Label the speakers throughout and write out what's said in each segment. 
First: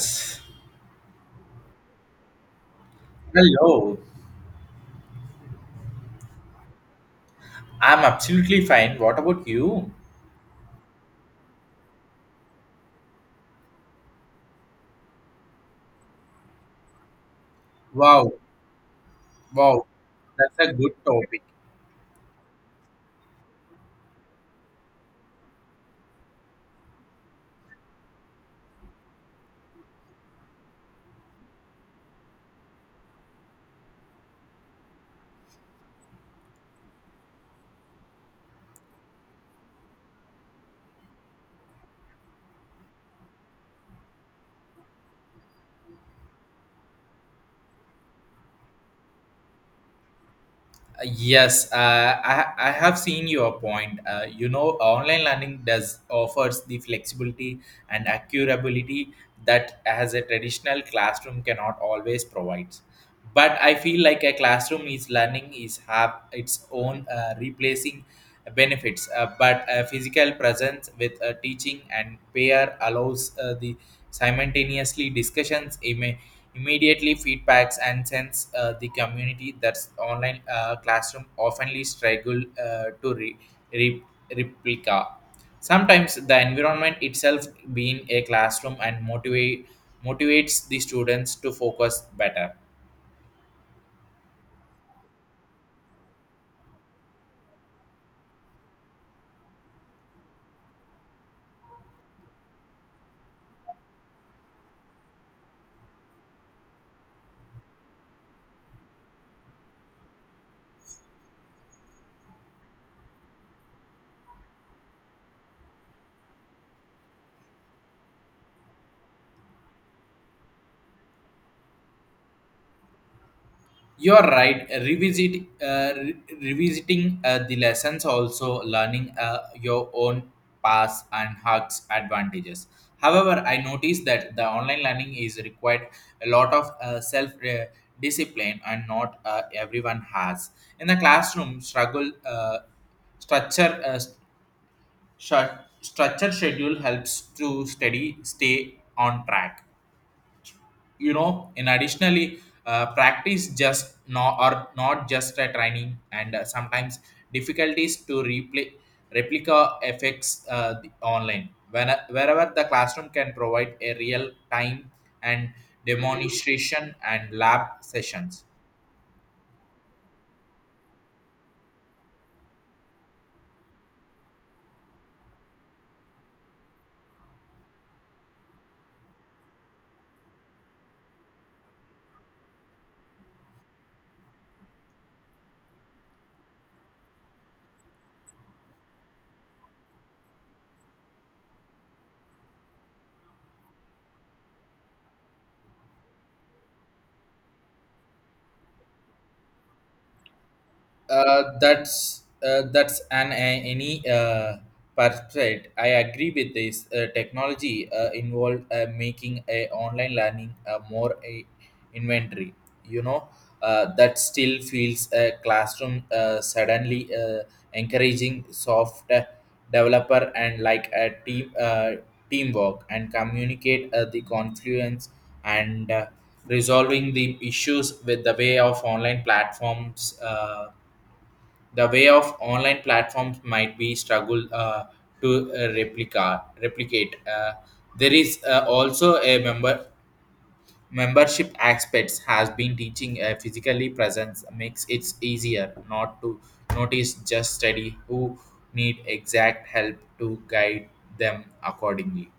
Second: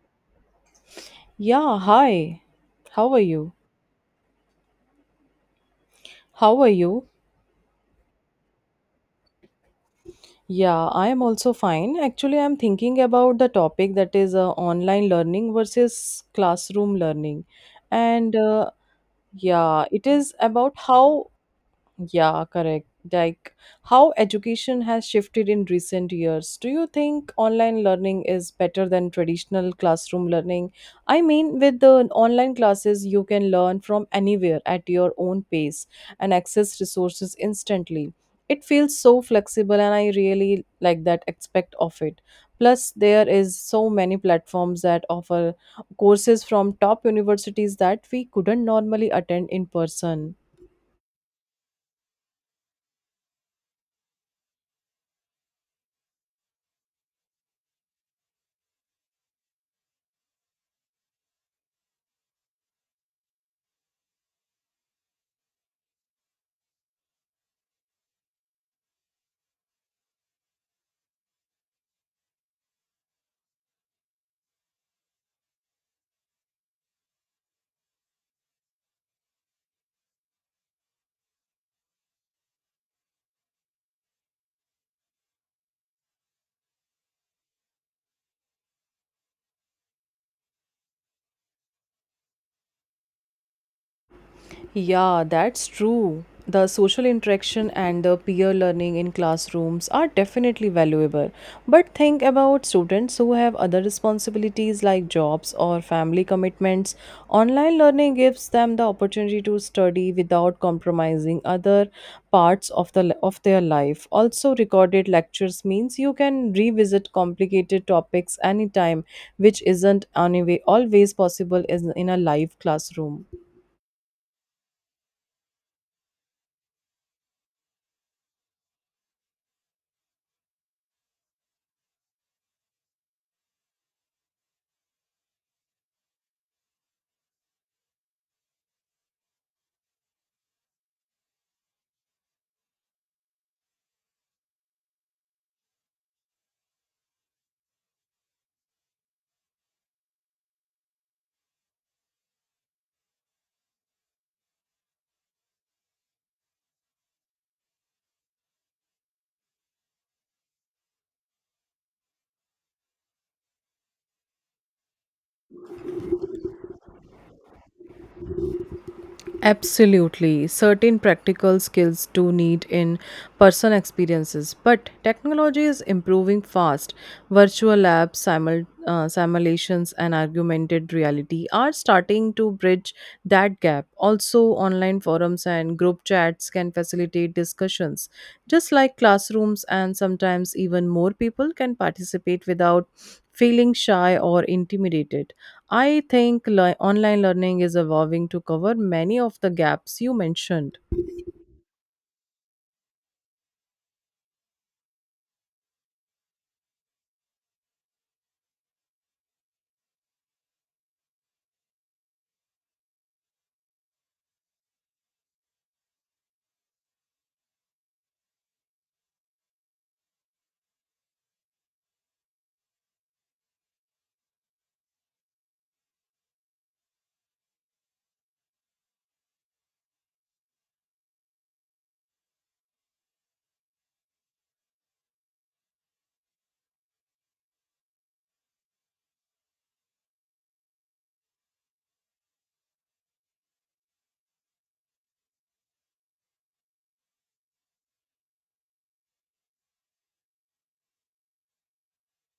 Speaker 1: Hello,
Speaker 2: Yeah, hi. How are you? How are you?
Speaker 1: I'm absolutely fine. What about you?
Speaker 2: Yeah, I am also fine. Actually, I'm thinking about the topic that is online learning versus classroom learning.
Speaker 1: Wow,
Speaker 2: And yeah,
Speaker 1: wow,
Speaker 2: it is
Speaker 1: that's a
Speaker 2: about
Speaker 1: good
Speaker 2: how
Speaker 1: topic.
Speaker 2: Yeah, correct. Like how education has shifted in recent years. Do you think online learning is better than traditional classroom learning? I mean, with the online classes, you can learn from anywhere at your own pace and access resources instantly. It feels so flexible, and I really like that aspect of it. Plus, there is so many platforms that offer courses from top universities that we couldn't normally attend in person.
Speaker 1: Yes, I have seen your point. Online learning does offers the flexibility and accurability that as a traditional classroom cannot always provide. But I feel like a classroom is learning is have its own replacing benefits. But physical presence with teaching and pair allows the simultaneously discussions. Immediately feedbacks and sense the community that's online classroom oftenly struggle to re- replica. Sometimes the environment itself being a classroom and motivates the students to focus better.
Speaker 2: Yeah, that's true. The social interaction and the peer learning in classrooms are definitely valuable. But think about students who have other responsibilities like jobs or family commitments. Online learning gives them the opportunity to study without compromising other parts of their life. Also, recorded lectures means you can revisit complicated topics anytime, which isn't anyway always possible is in a live classroom.
Speaker 1: You're right. Revisiting the lessons, also learning your own paths and hacks advantages. However, I noticed that the online learning is required a lot of self discipline, and not everyone has. In the classroom, struggle structure st- structure schedule helps to study stay on track and additionally practice just no or not just a training and sometimes difficulties to replay replica effects the online wherever the classroom can provide a real time and demonstration and lab sessions.
Speaker 2: Absolutely. Certain practical skills do need in person experiences, but technology is improving fast. Virtual labs, simulations, and augmented reality are starting to bridge that gap. Also, online forums and group chats can facilitate discussions. Just like classrooms, and sometimes even more people can participate without feeling shy or intimidated. I think online learning is evolving to cover many of the gaps you mentioned.
Speaker 1: That's an any perspective. I agree with this. Technology involved making a online learning more a inventory. You know that still feels a classroom suddenly encouraging soft developer and like a team teamwork and communicate the confluence and resolving the issues with the way of online platforms. The way of online platforms might be struggle to replicate. There is also a membership aspects has been teaching physically presence makes it easier not to notice just study who need exact help to guide them accordingly.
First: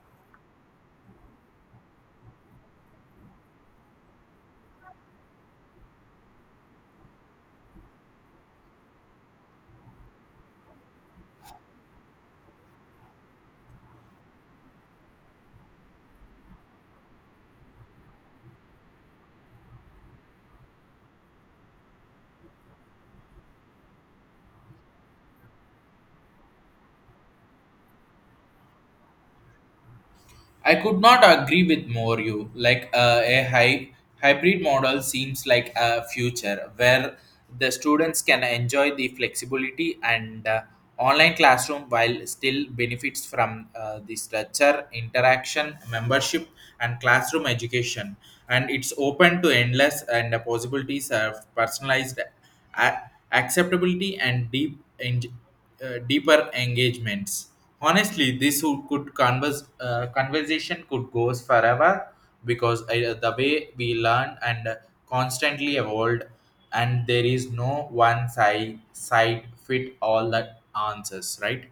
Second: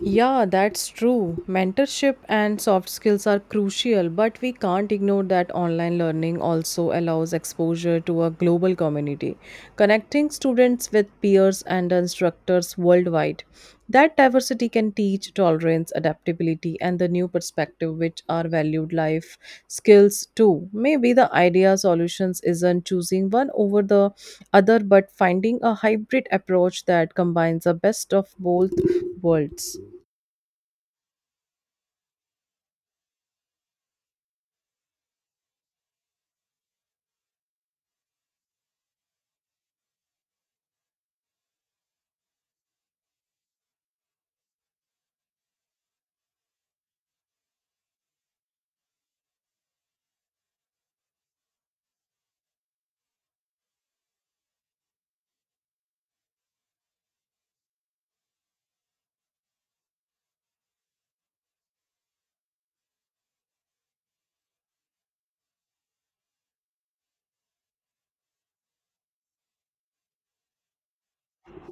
Speaker 2: Yeah, that's true. Mentorship and soft skills are crucial, but we can't ignore that online learning also allows exposure to a global community, connecting students with peers and instructors worldwide. That diversity can teach tolerance, adaptability, and the new perspective, which are valued life skills too. Maybe the idea solutions isn't choosing one over the other, but finding a hybrid approach that combines the best of both worlds.
Speaker 1: I could not agree with more you. Like a hybrid model seems like a future where the students can enjoy the flexibility and online classroom while still benefits from the structure, interaction, membership, and classroom education. And it's open to endless and the possibilities of personalized a- acceptability and deeper engagements. Honestly, this could converse conversation could goes forever because the way we learn and constantly evolve, and there is no one side fit all the answers, right?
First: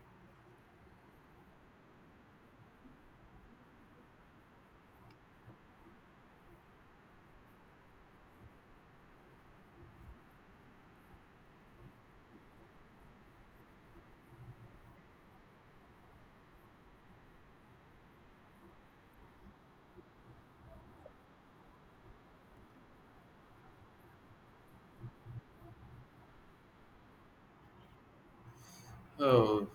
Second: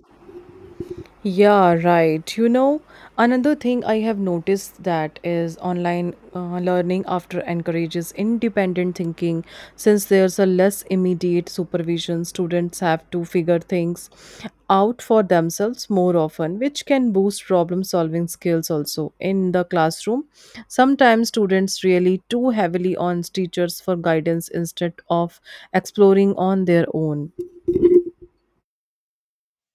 Speaker 2: Yeah, right. You know, another thing I have noticed that is online learning after encourages independent thinking since there's a less immediate supervision, students have to figure things out for themselves more often, which can boost problem solving skills also in the classroom. Sometimes students rely too heavily on teachers for guidance instead of exploring on their own.
Speaker 1: Oh,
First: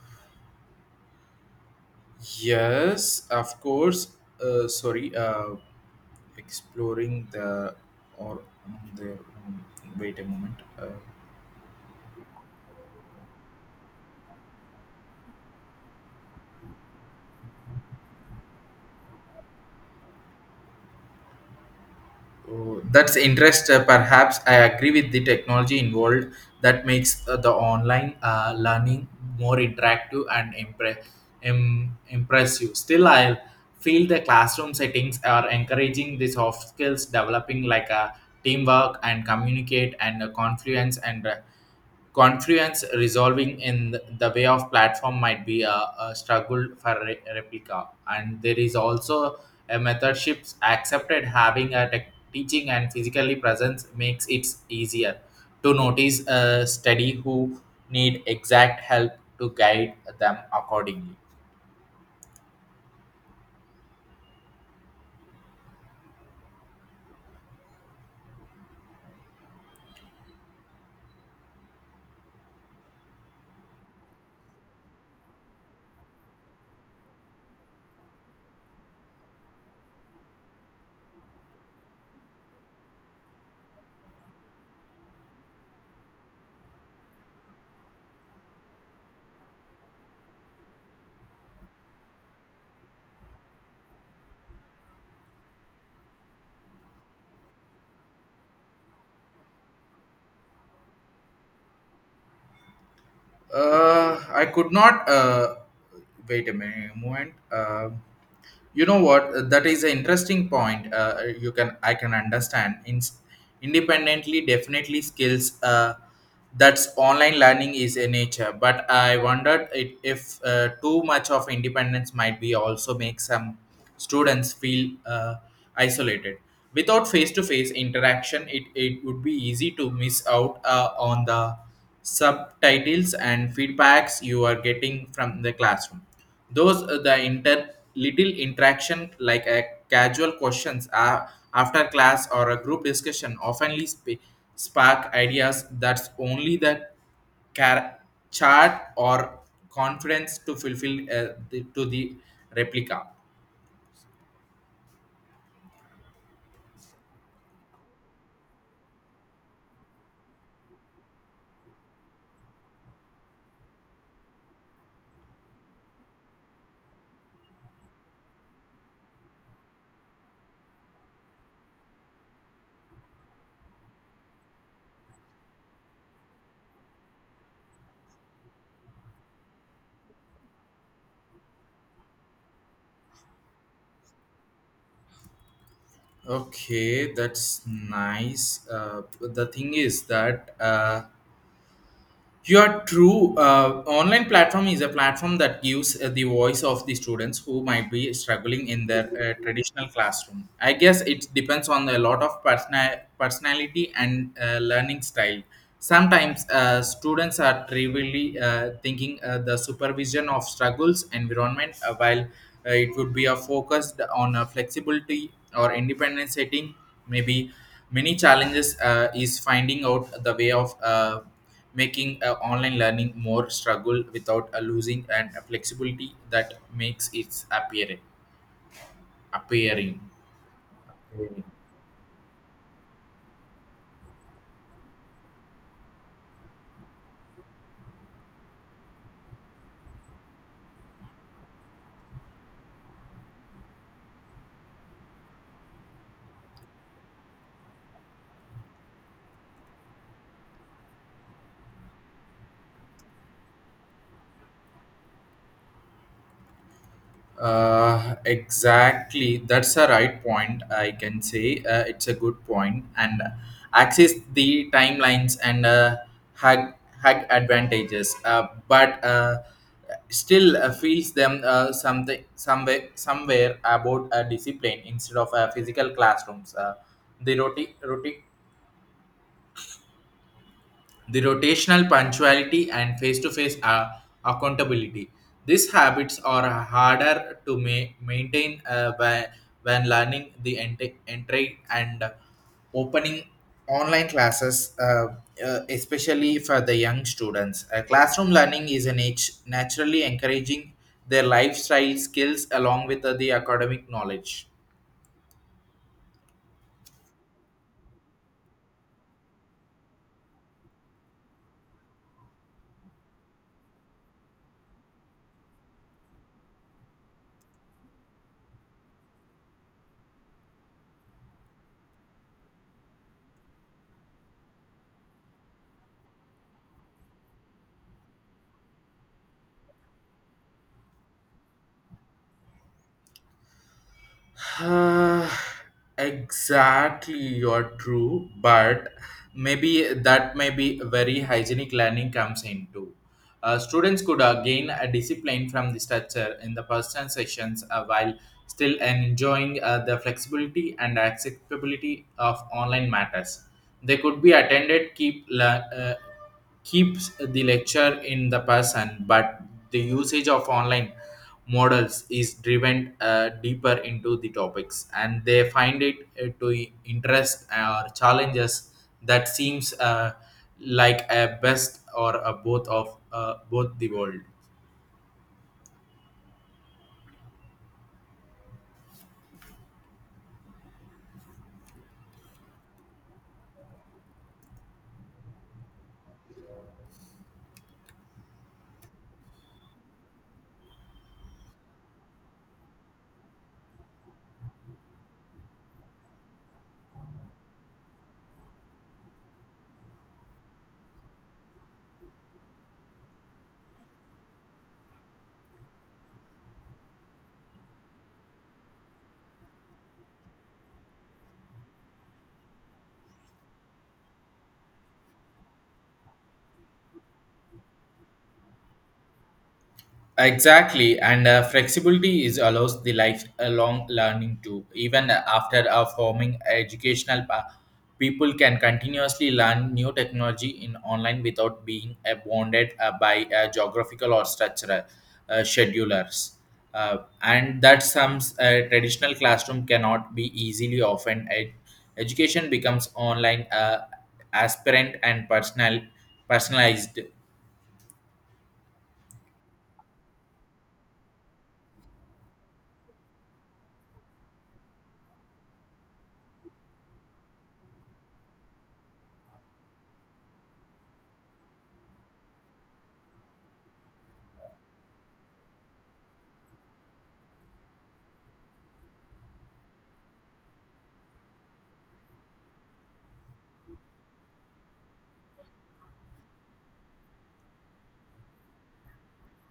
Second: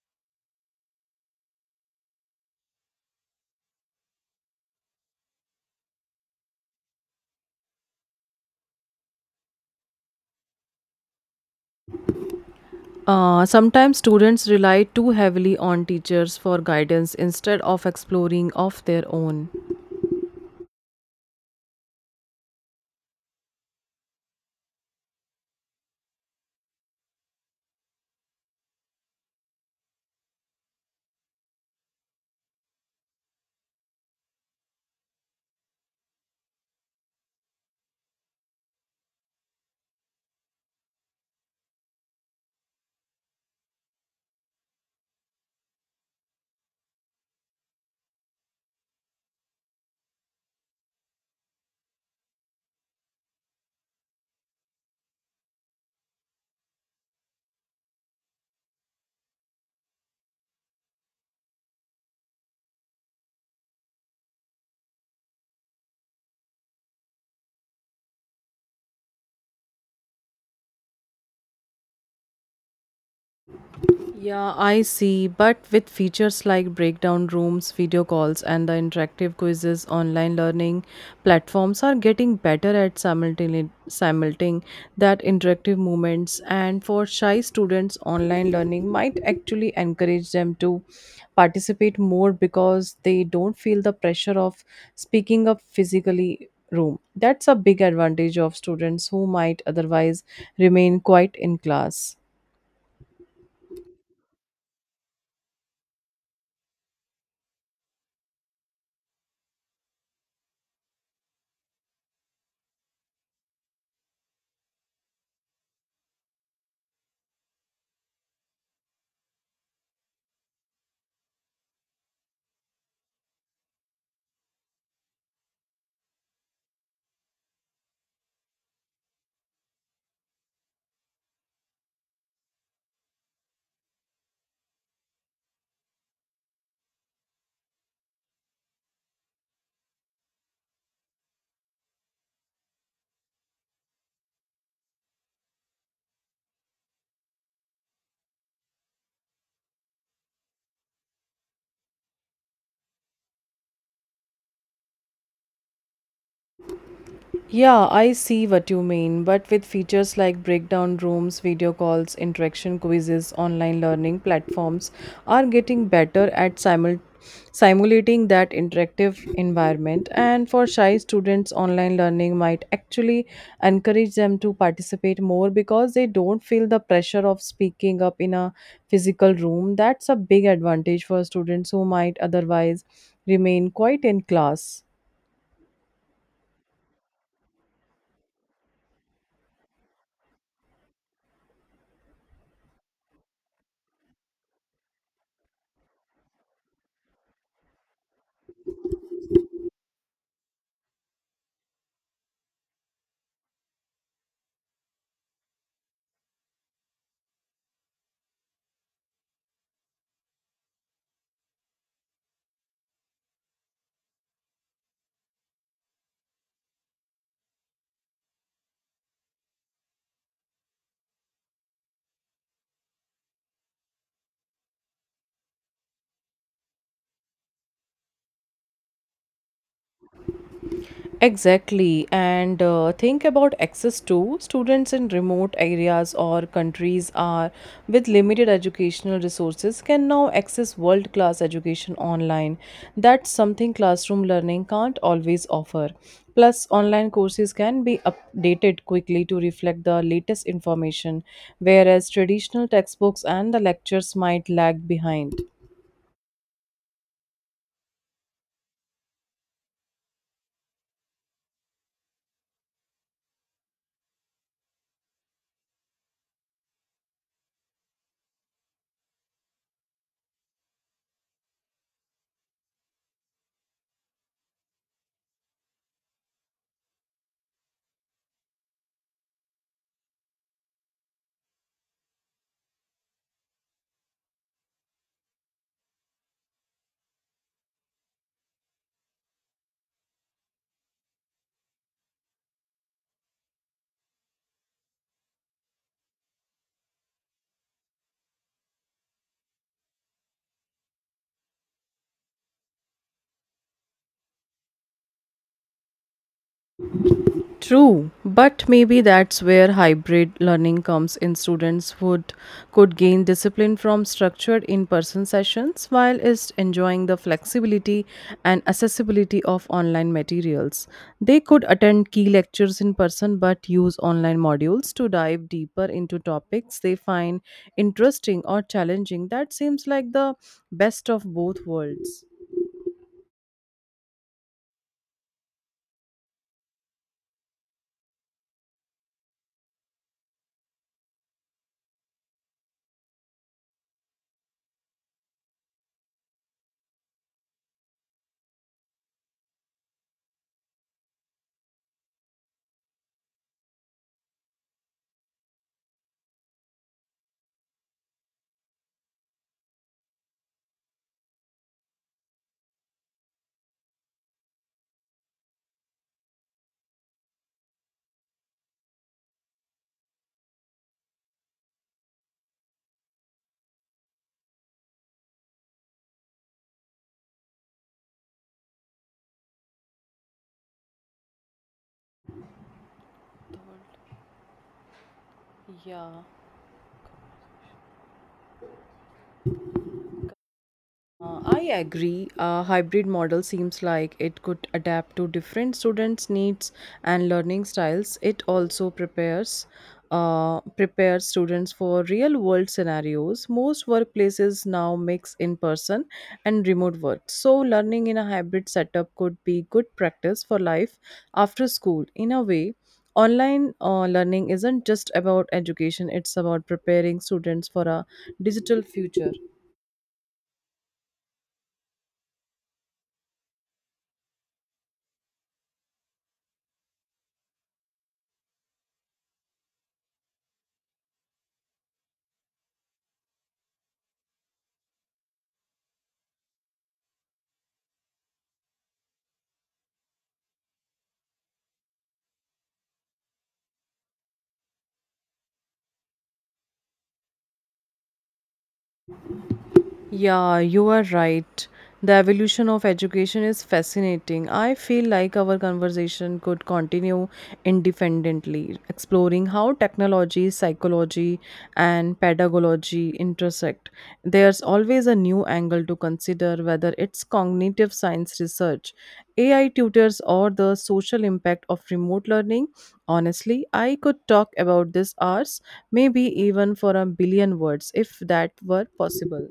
Speaker 1: yes, of course. Sorry, exploring the or on their own. Wait a moment.
Speaker 2: Sometimes students rely too heavily on teachers for guidance instead of exploring of their own.
Speaker 1: Oh, that's interest. Perhaps I agree with the technology involved that makes the online learning more interactive and impressive. Still, I feel the classroom settings are encouraging the soft skills developing like a teamwork and communicate and confluence and confluence resolving in the way of platform might be a struggle for replica, and there is also a method shifts accepted having a tech teaching and physically presence makes it easier to notice a study who need exact help to guide them accordingly.
Speaker 2: Yeah, I see. But with features like breakdown rooms, video calls, and the interactive quizzes, online learning platforms are getting better at simultaneing simulating that interactive moments. And for shy students, online learning might actually encourage them to participate more because they don't feel the pressure of speaking up physically room, that's a big advantage of students who might otherwise remain quiet in class.
Speaker 1: I could not. Wait a minute moment. You know what, that is an interesting point. Uh, uh, you can i can understand independently definitely skills that's online learning is a nature. But I wondered if too much of independence might be also make some students feel uh, isolated without face-to-face interaction. It would be easy to miss out on the subtitles and feedbacks you are getting from the classroom. Those the inter little interaction like a casual questions after class or a group discussion oftenly spark ideas that's only the car- chart or confidence to fulfill to the replica.
Speaker 2: Yeah, I see what you mean, but with features like breakdown rooms, video calls, interaction quizzes, online learning platforms are getting better at simulating that interactive environment. And for shy students, online learning might actually encourage them to participate more because they don't feel the pressure of speaking up in a physical room. That's a big advantage for students who might otherwise remain quiet in class.
Speaker 1: Okay, that's nice. The thing is that. You are true. Online platform is a platform that gives the voice of the students who might be struggling in their traditional classroom. I guess it depends on a lot of personality and learning style. Sometimes students are trivially thinking the supervision of struggles environment, while it would be a focused on a flexibility or independent setting. Maybe many challenges is finding out the way of. Making online learning more struggle without losing and a flexibility that makes its appearing.
Speaker 2: Exactly, and think about access to students in remote areas or countries are with limited educational resources can now access world class education online. That's something classroom learning can't always offer. Plus, online courses can be updated quickly to reflect the latest information, whereas traditional textbooks and the lectures might lag behind.
Speaker 1: Exactly, that's a right point. I can say it's a good point, and access the timelines and hag, hag advantages, but still feels them something somewhere about a discipline instead of physical classrooms. The roti- roti- the rotational punctuality and face-to-face accountability. These habits are harder to maintain when learning the entry and opening online classes, especially for the young students. Classroom learning is an age naturally encouraging their lifestyle skills along with the academic knowledge.
Speaker 2: True, but maybe that's where hybrid learning comes in. Students would could gain discipline from structured in-person sessions while is enjoying the flexibility and accessibility of online materials. They could attend key lectures in person but use online modules to dive deeper into topics they find interesting or challenging. That seems like the best of both worlds.
Speaker 1: Ah, exactly, you're true, but maybe that may be very hygienic learning comes into. Students could gain a discipline from the structure in the personal sessions while still enjoying the flexibility and accessibility of online matters. They could be attended, uh, keeps the lecture in the person, but the usage of online models is driven deeper into the topics, and they find it to interest or challenges that seems like a best or a both of both the world.
Speaker 2: Yeah. I agree. A hybrid model seems like it could adapt to different students' needs and learning styles. It also prepares prepares students for real-world scenarios. Most workplaces now mix in-person and remote work, so learning in a hybrid setup could be good practice for life after school. In a way, online learning isn't just about education; it's about preparing students for a digital future.
Speaker 1: Exactly, and flexibility is allows the lifelong learning too. Even after forming educational people can continuously learn new technology in online without being bounded by geographical or structural schedulers. Uh, and that some traditional classroom cannot be easily often education becomes online aspirant and personalized.
Speaker 2: Yeah, you are right. The evolution of education is fascinating. I feel like our conversation could continue independently, exploring how technology, psychology, and pedagogy intersect. There's always a new angle to consider, whether it's cognitive science research, AI tutors, or the social impact of remote learning. Honestly, I could talk about this hours, maybe even for a billion words if that were possible.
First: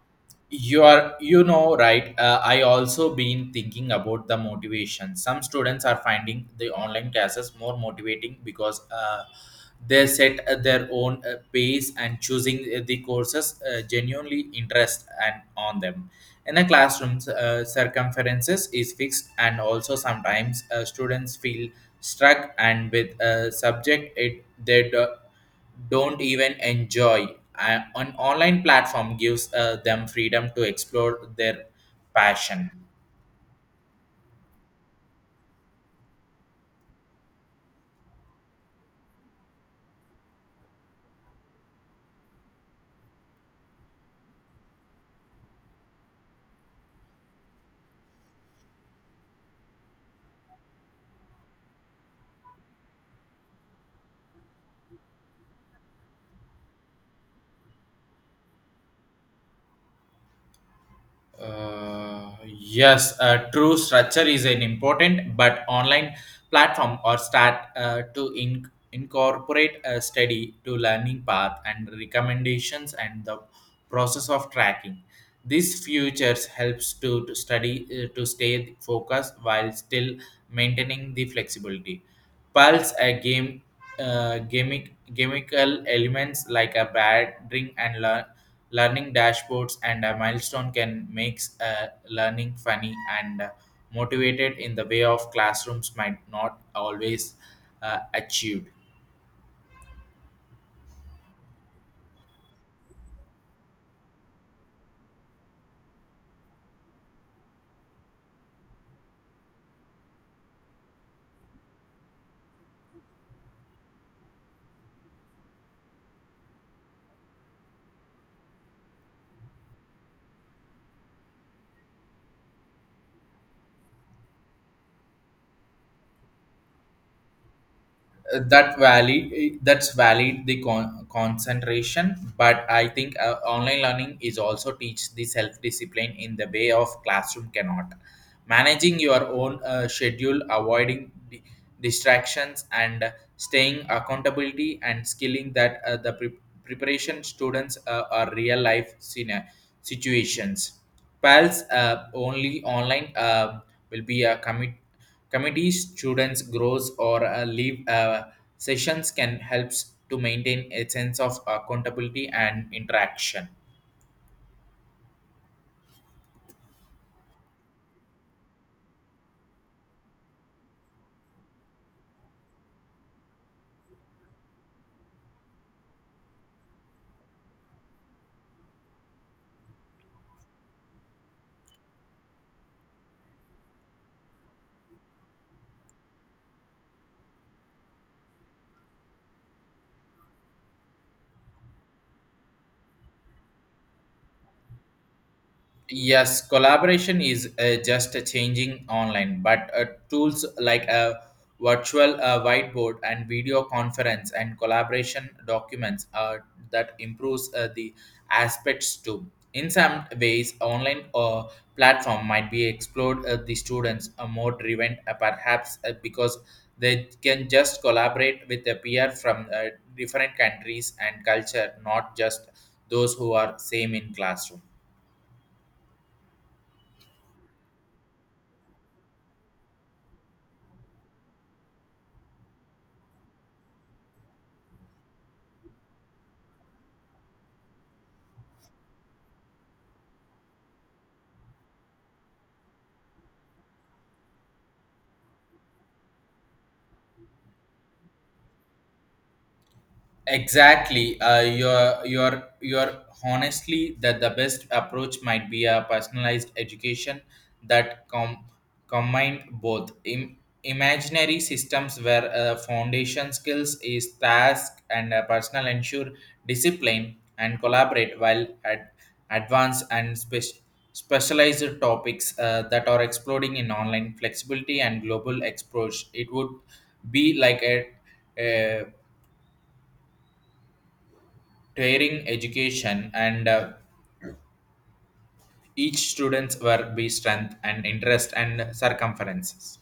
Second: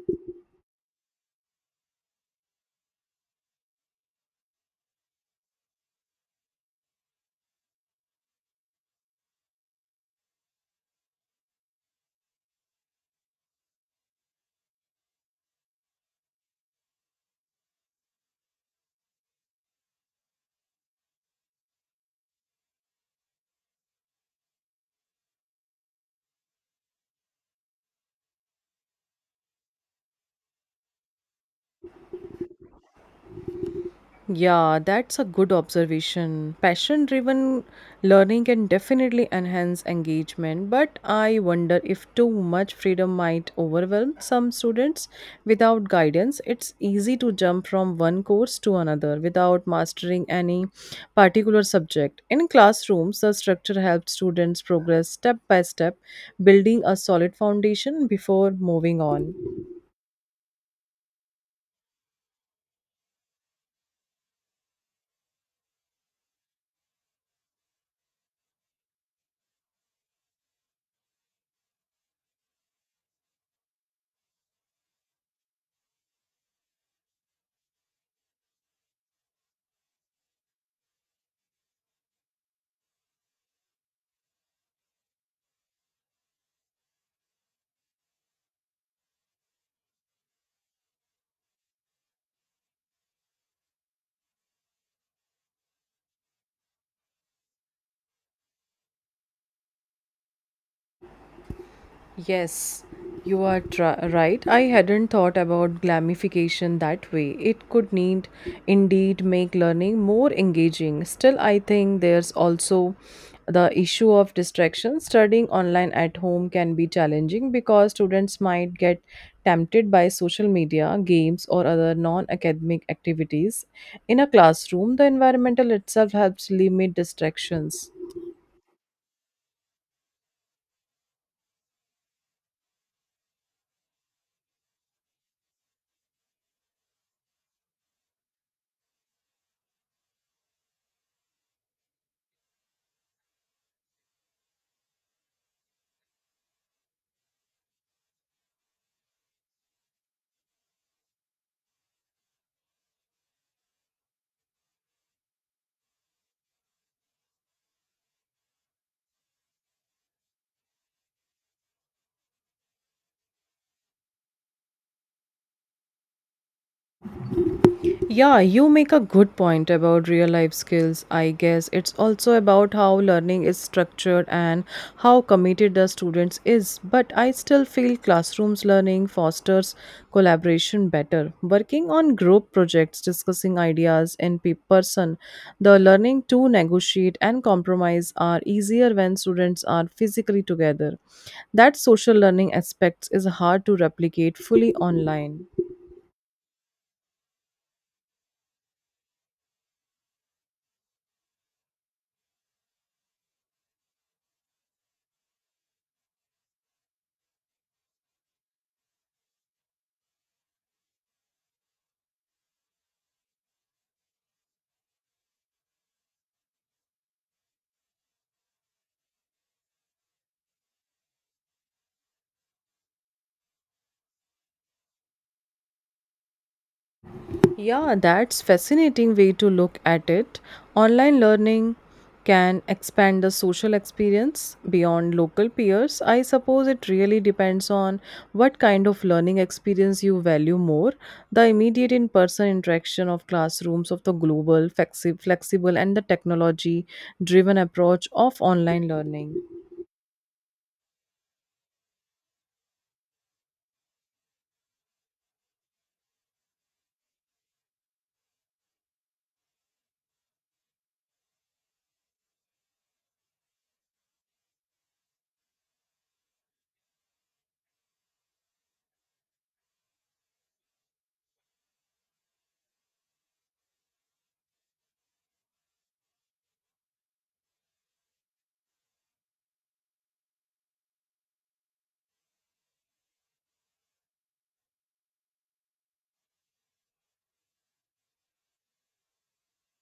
Speaker 1: You are right. I also been thinking about the motivation. Some students are finding the online classes more motivating because they set their own pace and choosing the courses genuinely interest and on them. In the classrooms, circumferences is fixed, and also sometimes students feel struck and with a subject it they do, don't even enjoy. An online platform gives them freedom to explore their passion.
Speaker 2: Yeah, that's a good observation. Passion driven learning can definitely enhance engagement, but I wonder if too much freedom might overwhelm some students. Without guidance, it's easy to jump from one course to another without mastering any particular subject. In classrooms, the structure helps students progress step by step, building a solid foundation before moving on.
Speaker 1: Yes, true, structure is an important, but online platform or start to incorporate a study to learning path and recommendations and the process of tracking. These features helps to study to stay focused while still maintaining the flexibility. Pulse a game gimmickal elements like a bad drink and Learning dashboards and a milestone can make learning funny and motivated in the way of classrooms might not always achieve.
Speaker 2: Yes, you are right. I hadn't thought about glamification that way. It could need indeed make learning more engaging. Still, I think there's also the issue of distraction. Studying online at home can be challenging because students might get tempted by social media, games, or other non academic activities. In a classroom, the environmental itself helps limit distractions.
Speaker 1: uh, that valid that's valid, the concentration, but I think online learning is also teach the self discipline in the way of classroom cannot managing your own schedule, avoiding distractions and staying accountability and skilling that the preparation students are real life situations pals. Only online will be a Committees, students, grows or leave sessions can helps to maintain a sense of accountability and interaction.
Speaker 2: Yeah, you make a good point about real life skills. I guess it's also about how learning is structured and how committed the students is. But I still feel classrooms learning fosters collaboration better. Working on group projects, discussing ideas in person, the learning to negotiate and compromise are easier when students are physically together. That social learning aspects is hard to replicate fully online.
Speaker 1: Yes, collaboration is just a changing online, but tools like a virtual whiteboard and video conference and collaboration documents are that improves the aspects too. In some ways, online platform might be explored the students are more driven, perhaps because they can just collaborate with a peer from different countries and culture, not just those who are same in classroom.
Speaker 2: Yeah, that's fascinating way to look at it. Online learning can expand the social experience beyond local peers. I suppose it really depends on what kind of learning experience you value more, the immediate in-person interaction of classrooms of the global, flexible and the technology driven approach of online learning.
Speaker 1: Exactly. You're Honestly, that the best approach might be a personalized education that combined both imaginary systems where foundation skills is task and personal ensure discipline and collaborate, while at advanced and specialized topics that are exploding in online flexibility and global exposure. It would be like a tiring education, and each students were be strength and interest and circumferences.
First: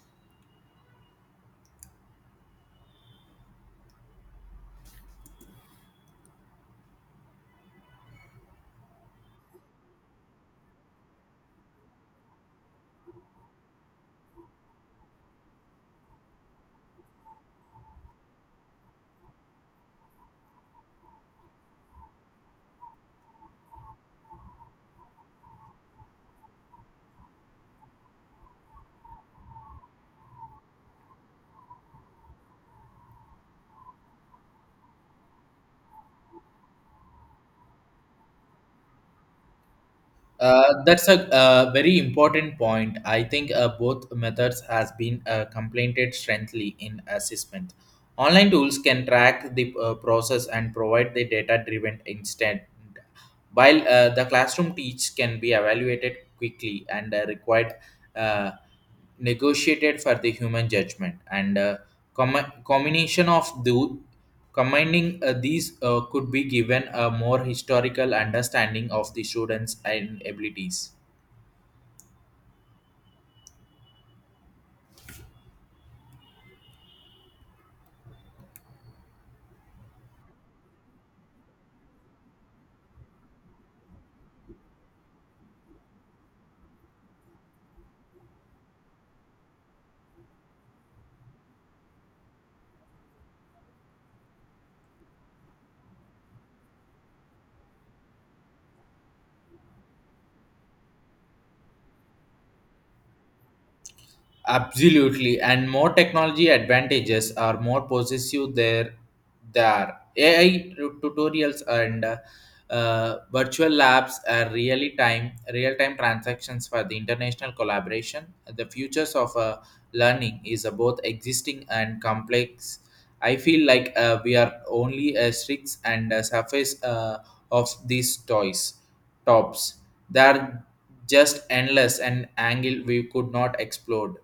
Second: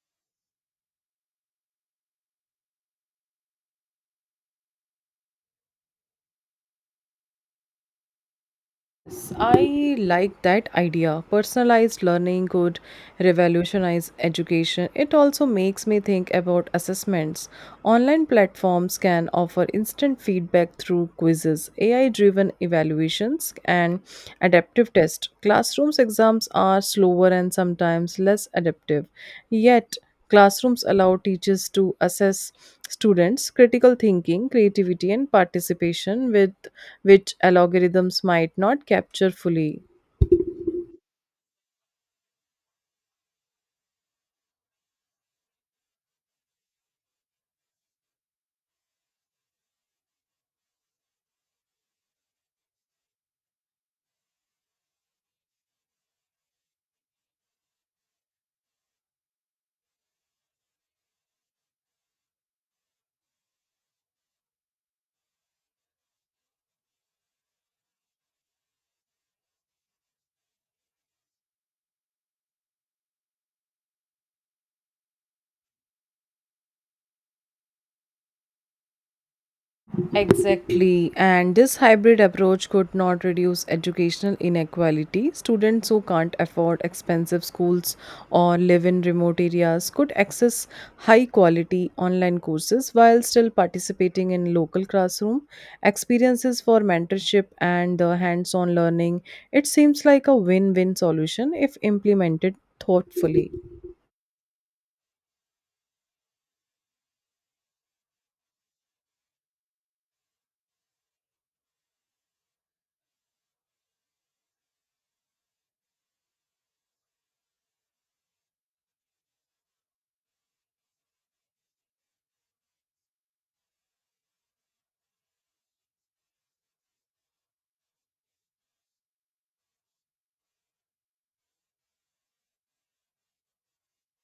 Speaker 2: Yes, I like that idea. Personalized learning could revolutionize education. It also makes me think about assessments. Online platforms can offer instant feedback through quizzes, AI driven evaluations, and adaptive tests. Classrooms exams are slower and sometimes less adaptive. Yet, classrooms allow teachers to assess students' critical thinking, creativity, and participation, with which algorithms might not capture fully.
Speaker 1: That's a very important point. I think both methods has been complemented strengthly in assessment. Online tools can track the process and provide the data driven instead, while the classroom teach can be evaluated quickly and required uh, negotiated for the human judgment, and combination of the combining these could be given a more historical understanding of the students and abilities.
Speaker 2: Exactly, and this hybrid approach could not reduce educational inequality. Students who can't afford expensive schools or live in remote areas could access high quality online courses while still participating in local classroom experiences for mentorship and the hands on learning. It seems like a win win solution if implemented thoughtfully.
Speaker 1: Absolutely, and more technology advantages are more possessive there. There, AI tutorials and virtual labs are real time transactions for the international collaboration. The futures of learning is both existing and complex. I feel like we are only a strict and surface of these toys tops. They are just endless and angle we could not explore.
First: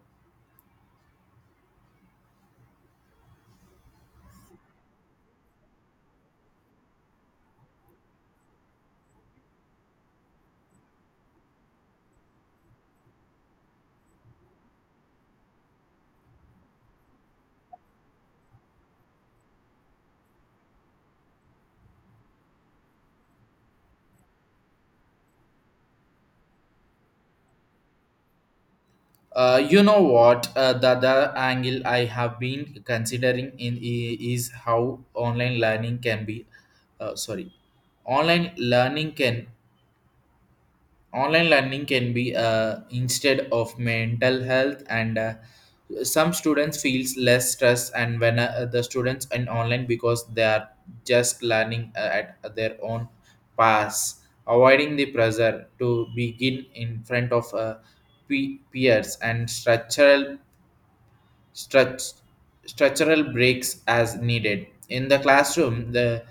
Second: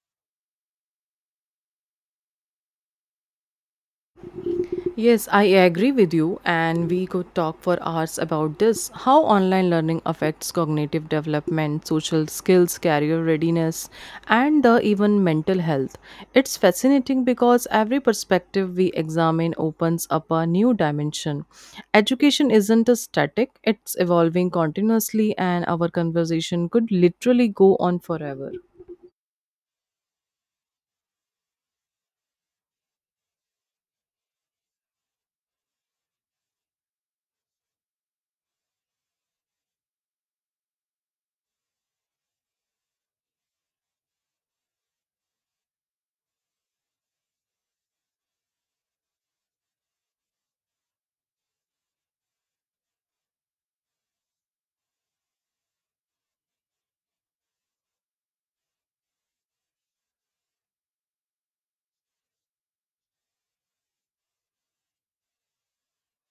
Speaker 2: Yes, I agree with you, and we could talk for hours about this how online learning affects cognitive development, social skills, career readiness, and the even mental health. It's fascinating because every perspective we examine opens up a new dimension. Education isn't a static, it's evolving continuously, and our conversation could literally go on forever.
Speaker 1: You know what? The other angle I have been considering is how online learning can uh, sorry, online learning can online learning can be instead of mental health and some students feels less stress and when the students in online because they are just learning at their own pace, avoiding the pressure to begin in front of peers and struct- structural breaks as needed. In the classroom, the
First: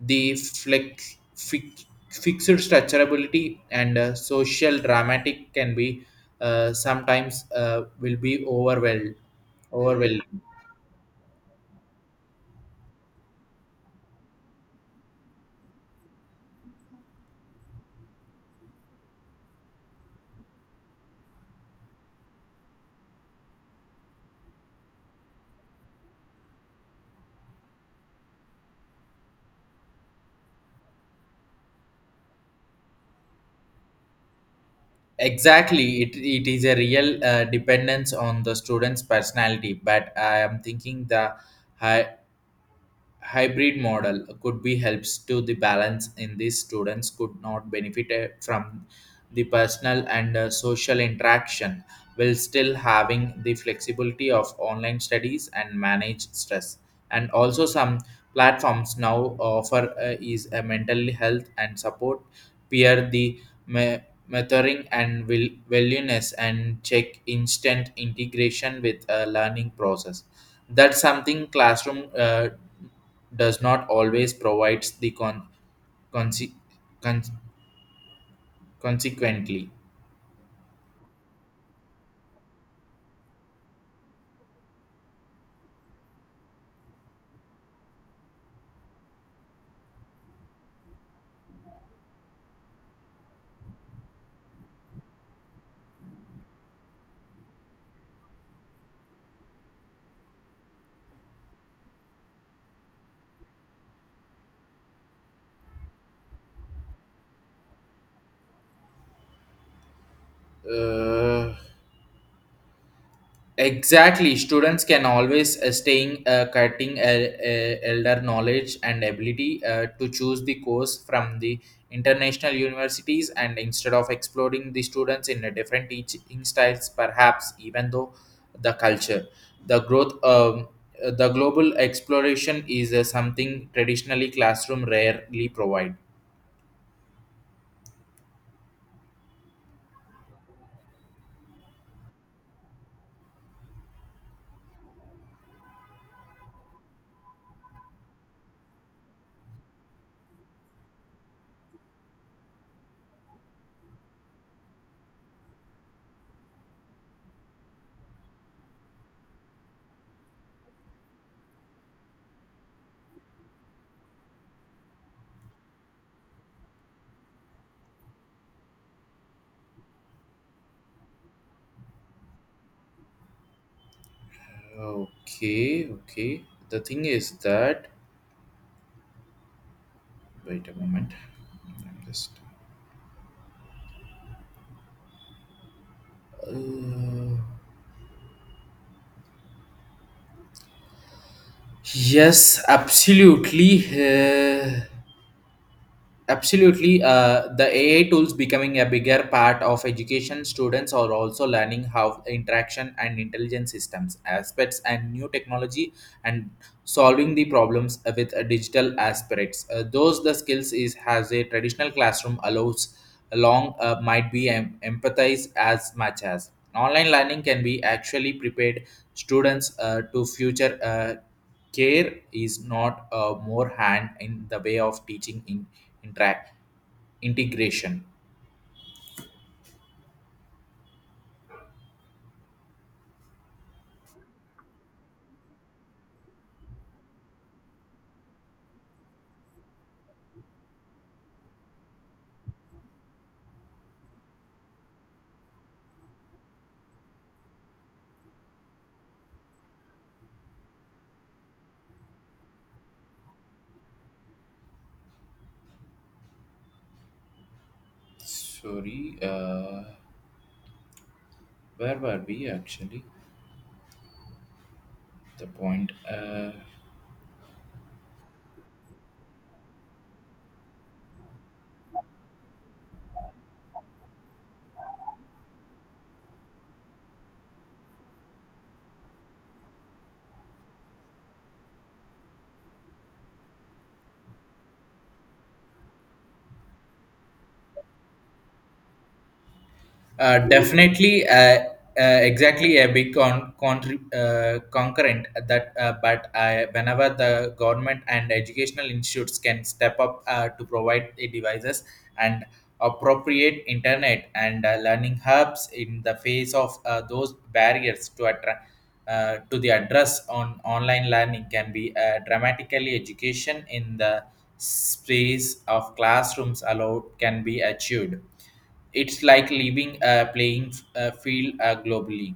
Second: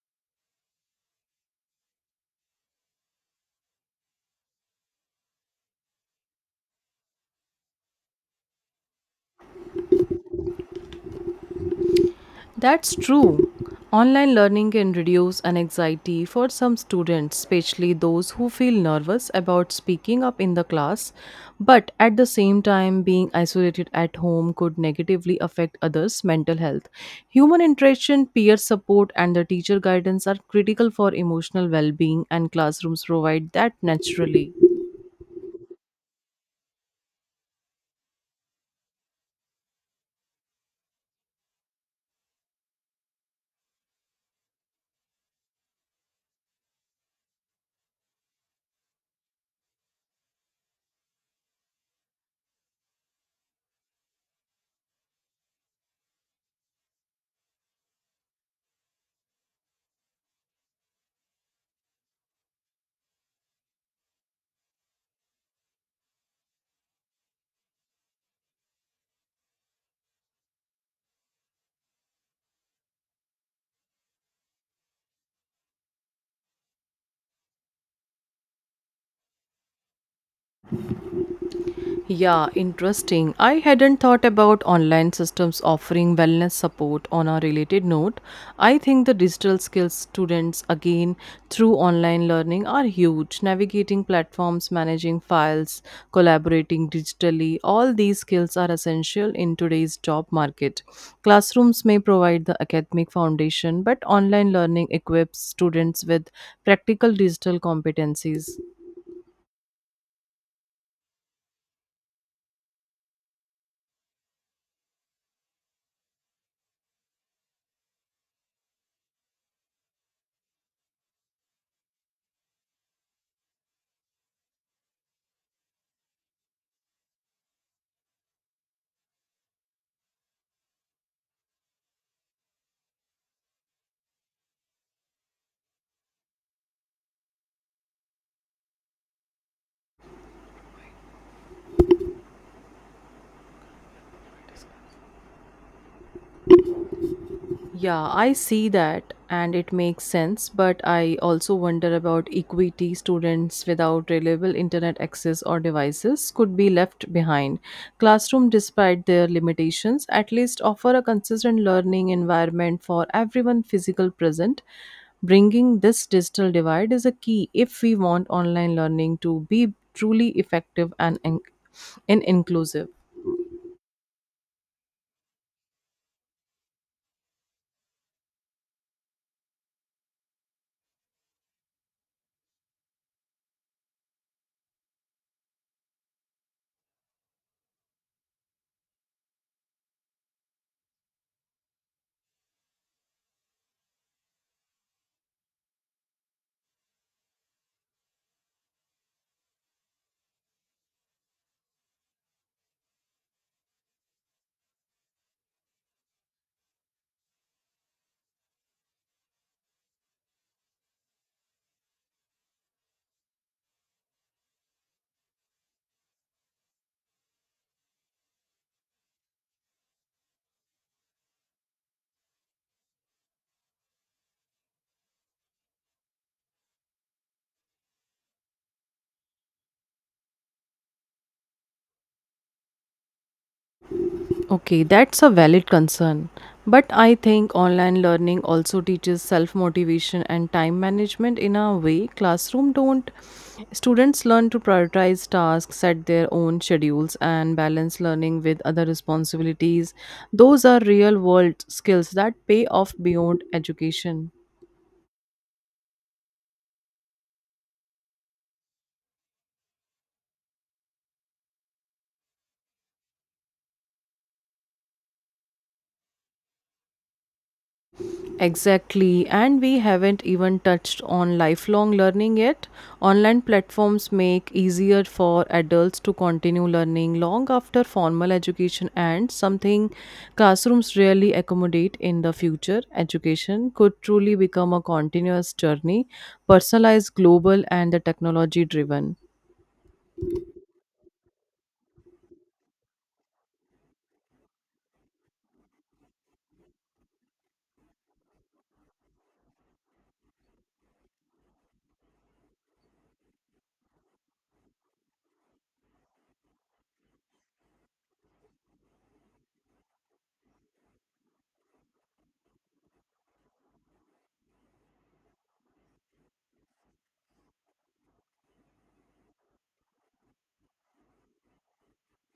Speaker 1: the flex, fix, fixed structurability and social dramatic can be sometimes will be overwhelmed. Overwhelmed.
Speaker 2: That's true. Online learning can reduce an anxiety for some students, especially those who feel nervous about speaking up in the class. But at the same time, being isolated at home could negatively affect others' mental health. Human interaction, peer support, and the teacher guidance are critical for emotional well being, and classrooms provide that naturally.
Speaker 1: Exactly, it is a real dependence on the student's personality. But I am thinking the hi- hybrid model could be helps to the balance in these students could not benefit from the personal and social interaction while still having the flexibility of online studies and manage stress, and also some platforms now offer is a mental health and support peer me- mentoring and will wellness and check instant integration with a learning process. That's something classroom does not always provides the conse- con- consequently.
Speaker 2: Yeah, interesting. I hadn't thought about online systems offering wellness support on a related note. I think the digital skills students again through online learning are huge. Navigating platforms, managing files, collaborating digitally, all these skills are essential in today's job market. Classrooms may provide the academic foundation, but online learning equips students with practical digital competencies.
Speaker 1: Uh, Exactly, students can always staying cutting elder knowledge and ability to choose the course from the international universities and instead of exploring the students in a different teaching styles, perhaps even though the culture, the growth, the global exploration is something traditionally classroom rarely provide.
Speaker 2: Yeah, I see that and it makes sense, but I also wonder about equity. Students without reliable internet access or devices could be left behind. Classroom, despite their limitations, at least offer a consistent learning environment for everyone physical present. Bringing this digital divide is a key if we want online learning to be truly effective and, and inclusive.
Speaker 1: Okay, okay. The thing is that, wait a moment. I'm just. Yes, absolutely. Absolutely. The AI tools becoming a bigger part of education. Students are also learning how interaction and intelligence systems aspects and new technology and solving the problems with digital aspects. Those the skills is has a traditional classroom allows along might be empathized as much as online learning can be actually prepared students to future. Care is not a more hand in the way of teaching in interact integration.
Speaker 2: Okay, that's a valid concern. But I think online learning also teaches self motivation and time management in a way classroom don't. Students learn to prioritize tasks, set their own schedules, and balance learning with other responsibilities. Those are real world skills that pay off beyond education.
Speaker 1: Sorry, where were we actually? The point.
Speaker 2: Exactly, and we haven't even touched on lifelong learning yet. Online platforms make easier for adults to continue learning long after formal education ends, something classrooms rarely accommodate in the future. Education could truly become a continuous journey, personalized, global, and the technology driven.
Speaker 1: Definitely, exactly a big concurrent that, but whenever the government and educational institutes can step up to provide the devices and appropriate internet and learning hubs in the face of those barriers to attract. To the address on online learning can be dramatically education in the space of classrooms allowed can be achieved, it's like leaving a playing field globally.